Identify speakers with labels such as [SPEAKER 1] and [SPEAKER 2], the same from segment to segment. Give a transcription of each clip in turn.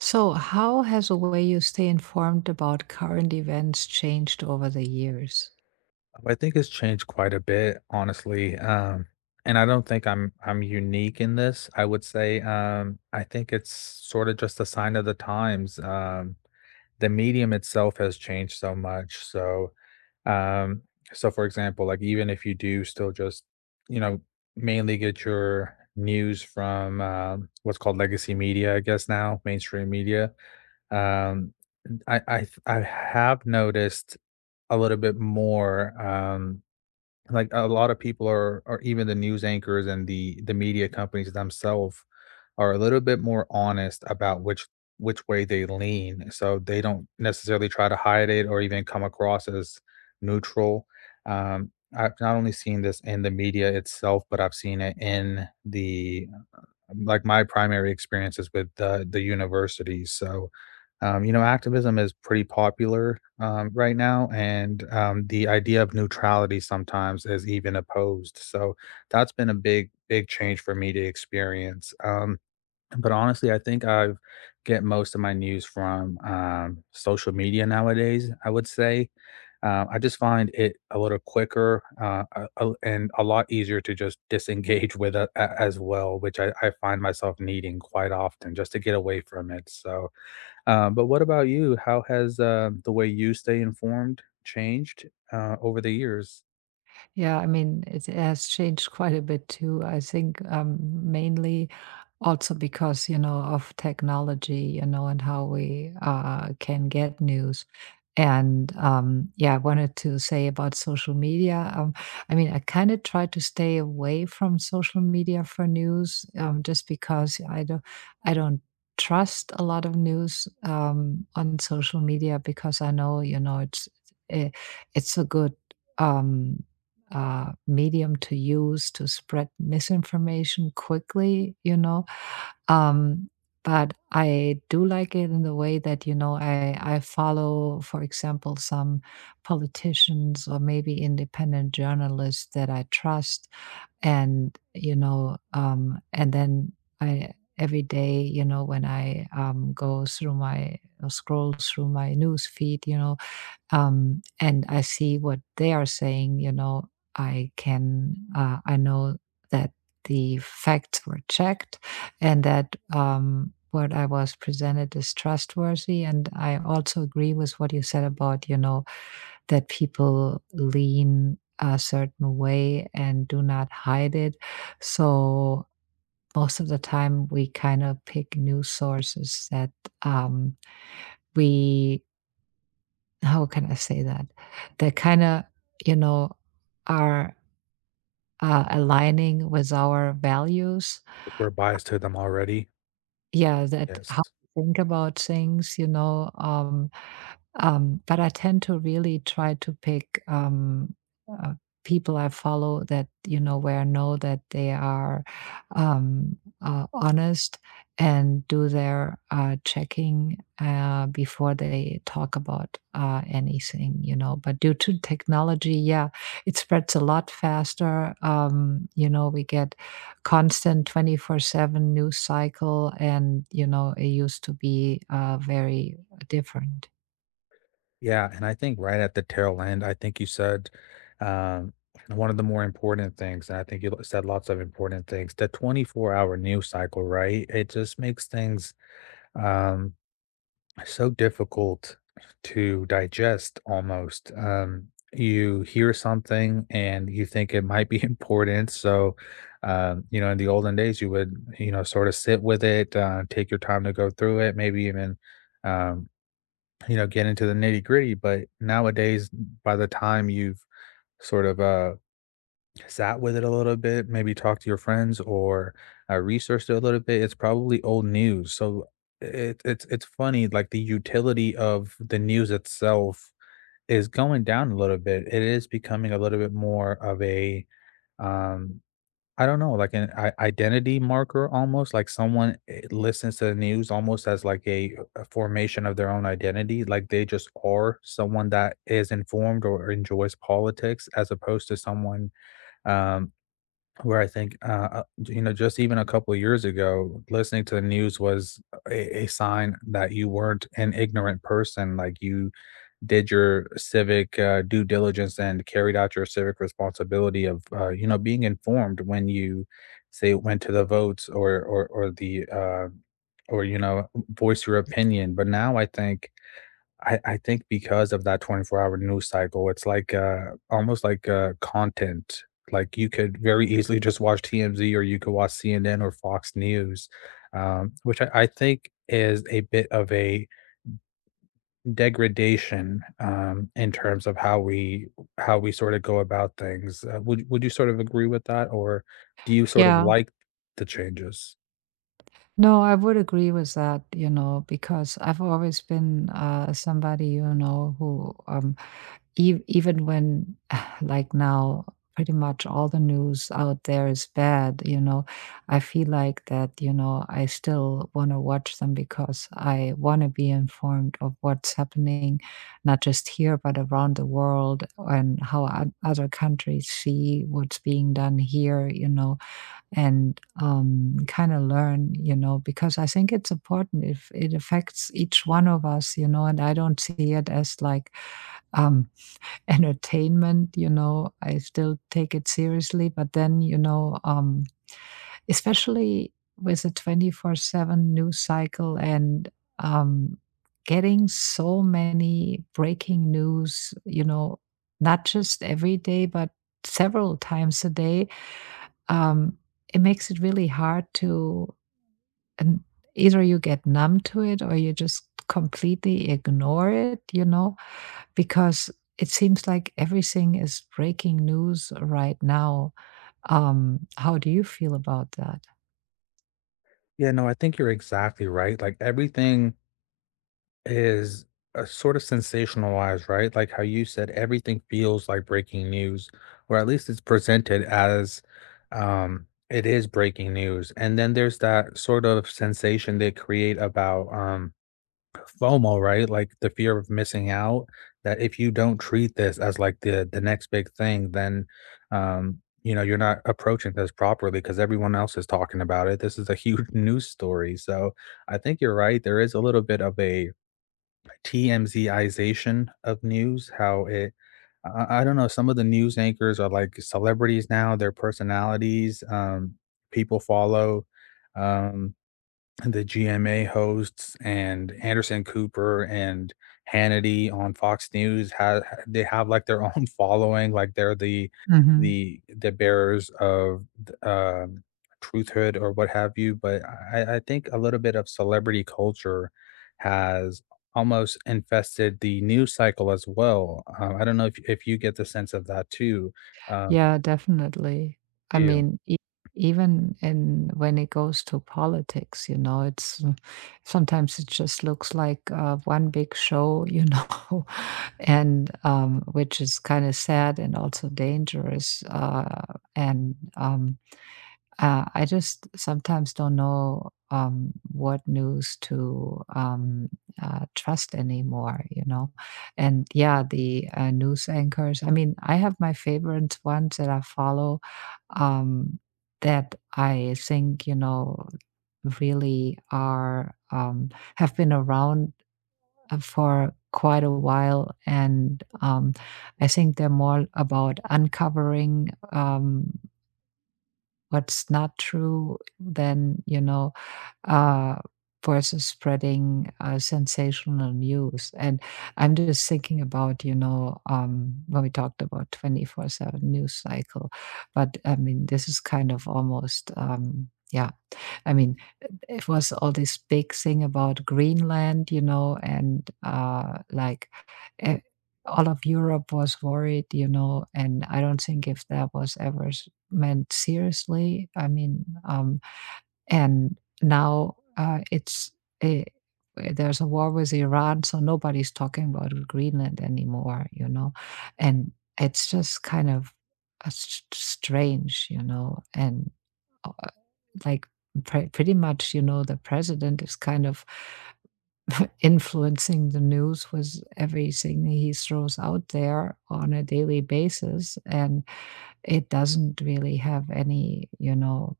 [SPEAKER 1] So, how has the way you stay informed about current events changed over the years?
[SPEAKER 2] I think it's changed quite a bit, honestly. And I don't think I'm unique in this. I would say I think it's sort of just a sign of the times. The medium itself has changed so much. Um, so for example, like even if you do still just, you know, mainly get your news from what's called legacy media, I guess now mainstream media. Um, I have noticed a little bit more. Like a lot of people are or even the news anchors and the media companies themselves are a little bit more honest about which way they lean, so they don't necessarily try to hide it or even come across as neutral. um I've not only seen this in the media itself, but I've seen it in the my primary experience is with the universities. So, activism is pretty popular right now, and the idea of neutrality sometimes is even opposed. So that's been a big change for me to experience. But honestly, I think I get most of my news from social media nowadays. I would say I just find it a little quicker and a lot easier to just disengage with as well, which I find myself needing quite often just to get away from it. So, but what about you? How has the way you stay informed changed over the years?
[SPEAKER 1] Yeah, I mean, it has changed quite a bit too. I think mainly also because, you know, of technology, you know, and how we can get news. And yeah, I wanted to say about social media. I mean, I kind of try to stay away from social media for news, just because I don't trust a lot of news on social media because I know, you know, it, it's a good. Um, Medium to use to spread misinformation quickly, you know. Um, but I do like it in the way that, you know, I follow, for example, some politicians or maybe independent journalists that I trust. And, you know, and then I, every day, you know, when I go through my, scroll through my news feed, you know, and I see what they are saying, you know, I can, I know that the facts were checked and that what I was presented is trustworthy. And I also agree with what you said about, you know, that people lean a certain way and do not hide it. So most of the time, we kind of pick news sources that um, we how can I say that? That kind of, you know, are aligning with our values.
[SPEAKER 2] We're biased to them already.
[SPEAKER 1] Yeah, that how
[SPEAKER 2] Yes.
[SPEAKER 1] we think about things, you know, but I tend to really try to pick uh, people I follow that you know where I know that they are um, honest and do their checking before they talk about anything. You know, but due to technology, yeah, it spreads a lot faster. You know, we get constant 24/7 news cycle, and you know, it used to be very different.
[SPEAKER 2] Yeah. And I think right at the tail end, I think you said um, one of the more important things, and I think you said lots of important things, the 24-hour news cycle, right? It just makes things um, so difficult to digest almost. You hear something and you think it might be important. So, you know, in the olden days, you would, you know, sort of sit with it, take your time to go through it, maybe even, um, you know, get into the nitty gritty. But nowadays, by the time you've sort of sat with it a little bit, maybe talked to your friends or researched it a little bit, it's probably old news. So it's funny, like the utility of the news itself is going down a little bit. It is becoming a little bit more of a um, I don't know, like an identity marker almost. Like someone listens to the news almost as like a formation of their own identity. Like they just are someone that is informed or enjoys politics, as opposed to someone um, where I think, you know, just even a couple of years ago, listening to the news was a sign that you weren't an ignorant person. Like you did your civic due diligence and carried out your civic responsibility of, you know, being informed when you say went to the votes or or the or you know voice your opinion. But now I think I think because of that 24-hour news cycle, it's like, almost like, content. Like, you could very easily just watch TMZ or you could watch CNN or Fox News, which I think is a bit of a degradation, in terms of how we sort of go about things. Would you sort of agree with that, or do you sort of
[SPEAKER 1] Yeah,
[SPEAKER 2] like the changes?
[SPEAKER 1] no, I would agree with that, you know, because I've always been somebody, you know, who e even when like now pretty much all the news out there is bad, you know, I feel like that, you know, I still want to watch them because I want to be informed of what's happening, not just here, but around the world and how o- other countries see what's being done here, you know and kind of learn, you know, because I think it's important if it affects each one of us, you know, and I don't see it as like um, entertainment, you know, I still take it seriously. But then, you know, especially with a 24/7 news cycle and um, getting so many breaking news, you know, not just every day, but several times a day um, it makes it really hard to and either you get numb to it or you just completely ignore it, you know, because it seems like everything is breaking news right now. How do you feel about that?
[SPEAKER 2] Yeah, no, I think you're exactly right. Like, everything is, sort of sensationalized, right? Like how you said, everything feels like breaking news, or at least it's presented as, it is breaking news. And then there's that sort of sensation they create about, FOMO, right? Like the fear of missing out, that if you don't treat this as like the next big thing, then, you know, you're not approaching this properly because everyone else is talking about it. This is a huge news story. So I think you're right. There is a little bit of a TMZization of news, how it I don't know, some of the news anchors are like celebrities now, their personalities, people follow. Um, the GMA hosts and Anderson Cooper and Hannity on Fox News have they have like their own following, like they're the
[SPEAKER 1] Hmm,
[SPEAKER 2] the the bearers of uh, truthhood or what have you. But I think a little bit of celebrity culture has almost infested the news cycle as well. I don't know if you get the sense of that too. Um,
[SPEAKER 1] yeah, definitely. I
[SPEAKER 2] you?
[SPEAKER 1] mean, e- even in when it goes to politics, you know, it's sometimes it just looks like one big show, you know, and which is kind of sad and also dangerous. And I just sometimes don't know what news to trust anymore, you know. And yeah, the news anchors. I mean, I have my favorite ones that I follow um, that I think you know really are have been around for quite a while, and I think they're more about uncovering. What's not true, then, you know, uh, versus spreading sensational news. And I'm just thinking about, you know, when we talked about 24/7 news cycle, but I mean, this is kind of almost, yeah, I mean, it was all this big thing about Greenland, you know, and like eh, all of Europe was worried, you know, and I don't think if that was ever s- meant seriously. I mean, and now a, there's a war with Iran, so nobody's talking about Greenland anymore, you know, and it's just kind of s- strange, you know, and uh, like pre- pretty much, you know, the president is kind of influencing the news with everything he throws out there on a daily basis. And it doesn't really have any, you know,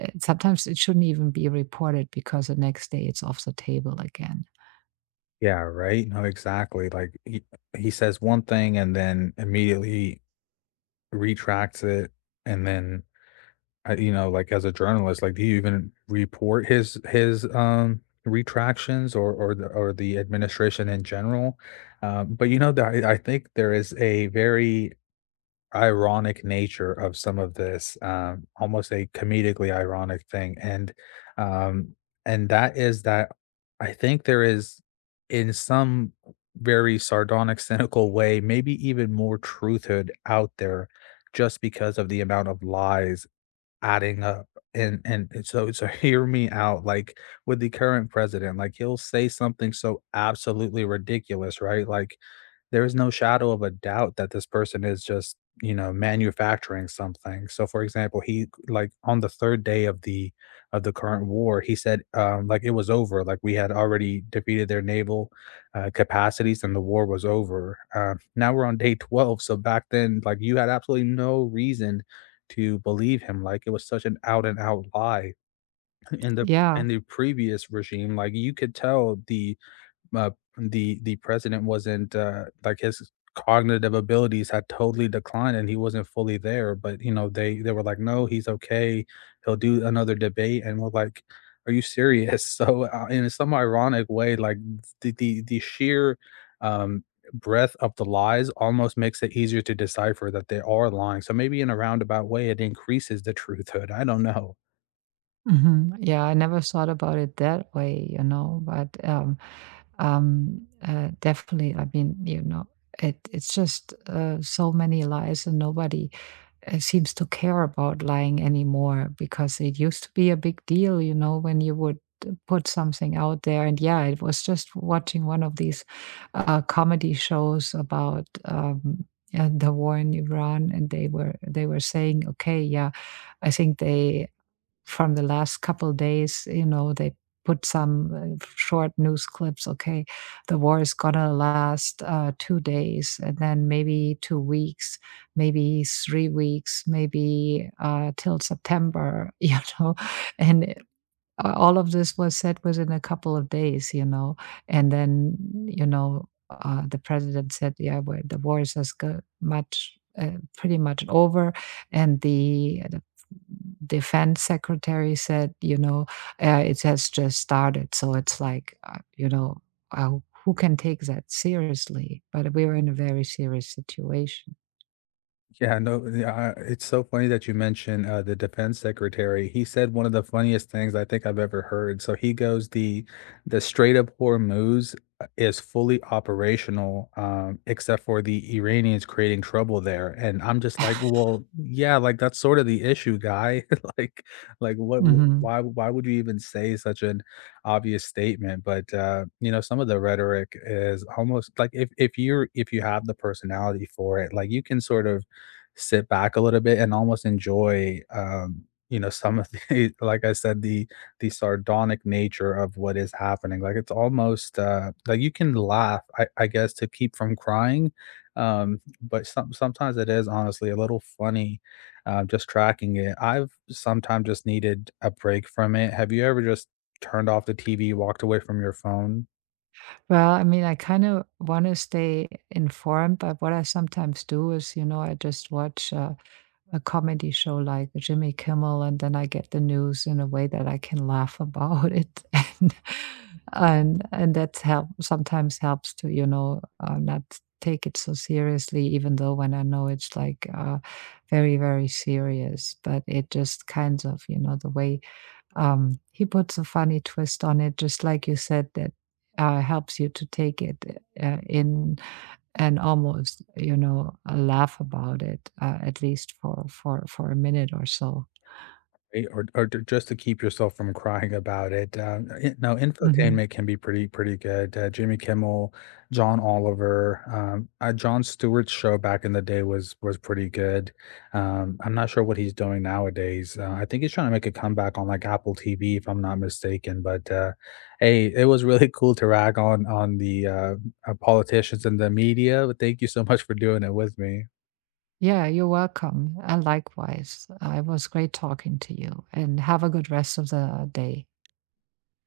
[SPEAKER 1] sometimes it shouldn't even be reported because the next day it's off the table again.
[SPEAKER 2] Yeah, right. No, exactly. He says one thing and then immediately retracts it, and then you know, like as a journalist, like do you even report his retractions or the administration in general. But you know that I think there is a very ironic nature of some of this, almost a comedically ironic thing, um, and that is that I think there is, in some very sardonic, cynical way, maybe even more truthhood out there just because of the amount of lies adding up, and so hear me out, like, with the current president, like, he'll say something so absolutely ridiculous, right? Like, there is no shadow of a doubt that this person is just, you know, manufacturing something. So for example, he like on the 3rd day of the current war, he said, like it was over, like we had already defeated their naval, capacities and the war was over. Now we're on day 12, so back then, like you had absolutely no reason to believe him, like it was such an out and out lie. In the
[SPEAKER 1] Yeah.
[SPEAKER 2] in the previous regime, like you could tell uh, the president wasn't like his cognitive abilities had totally declined and he wasn't fully there. But you know, they were like, no, he's okay. He'll do another debate, and we're like, are you serious? So in some ironic way, like the sheer um, breadth of the lies almost makes it easier to decipher that they are lying. So maybe in a roundabout way, it increases the truthhood. I don't know.
[SPEAKER 1] Hmm, yeah, I never thought about it that way, you know, but definitely, I mean, you know, it's just so many lies and nobody seems to care about lying anymore because it used to be a big deal, you know, when you would put something out there. And yeah, it was just watching one of these comedy shows about the war in Iran, and they were saying, okay, yeah, I think they from the last couple of days, you know, they put some short news clips. Okay, the war is gonna last 2 days, and then maybe 2 weeks, maybe 3 weeks, maybe till September. You know, and all of this was said within a couple of days, you know, and then you know the president said, "Yeah, well, the war is as go- much, pretty much over," and the defense secretary said, "You know, it has just started." So it's like, you know, uh, who can take that seriously? But we were in a very serious situation.
[SPEAKER 2] Yeah, no, yeah, it's so funny that you mentioned the defense secretary. He said one of the funniest things I think I've ever heard. So he goes, the Strait of Hormuz is fully operational, except for the Iranians creating trouble there. And I'm just like, well, yeah, like that's sort of the issue, guy. like, like what?
[SPEAKER 1] Hmm.
[SPEAKER 2] Why? Why would you even say such an obvious statement? But you know, some of the rhetoric is almost like if you're if you have the personality for it, like you can sort of sit back a little bit and almost enjoy you know some of the like I said the sardonic nature of what is happening, like it's almost like you can laugh, I guess to keep from crying. But sometimes it is honestly a little funny, just tracking it. I've sometimes just needed a break from it. Have you ever just turned off the TV, walked away from your phone?
[SPEAKER 1] Well, I mean, I kind of want to stay informed, but what I sometimes do is, you know, I just watch a comedy show like Jimmy Kimmel, and then I get the news in a way that I can laugh about it, and that help sometimes helps to, you know, not take it so seriously, even though when I know it's like very, very serious, but it just kinds of, you know, the way he puts a funny twist on it, just like you said, that helps you to take it in and almost, you know, laugh about it, at least for a minute or so.
[SPEAKER 2] Right, or to just to keep yourself from crying about it, I no,
[SPEAKER 1] Hmm.
[SPEAKER 2] infotainment can be pretty good, Jimmy Kimmel, John Oliver, Jon Stewart's show back in the day was pretty good, I'm not sure what he's doing nowadays, I think he's trying to make a comeback on, like, Apple TV, if I'm not mistaken, but, hey, it was really cool to rag on the, politicians and the media, but thank you so much for doing it with me.
[SPEAKER 1] Yeah, you're welcome. And likewise, it was great talking to you, and have a good rest of the day.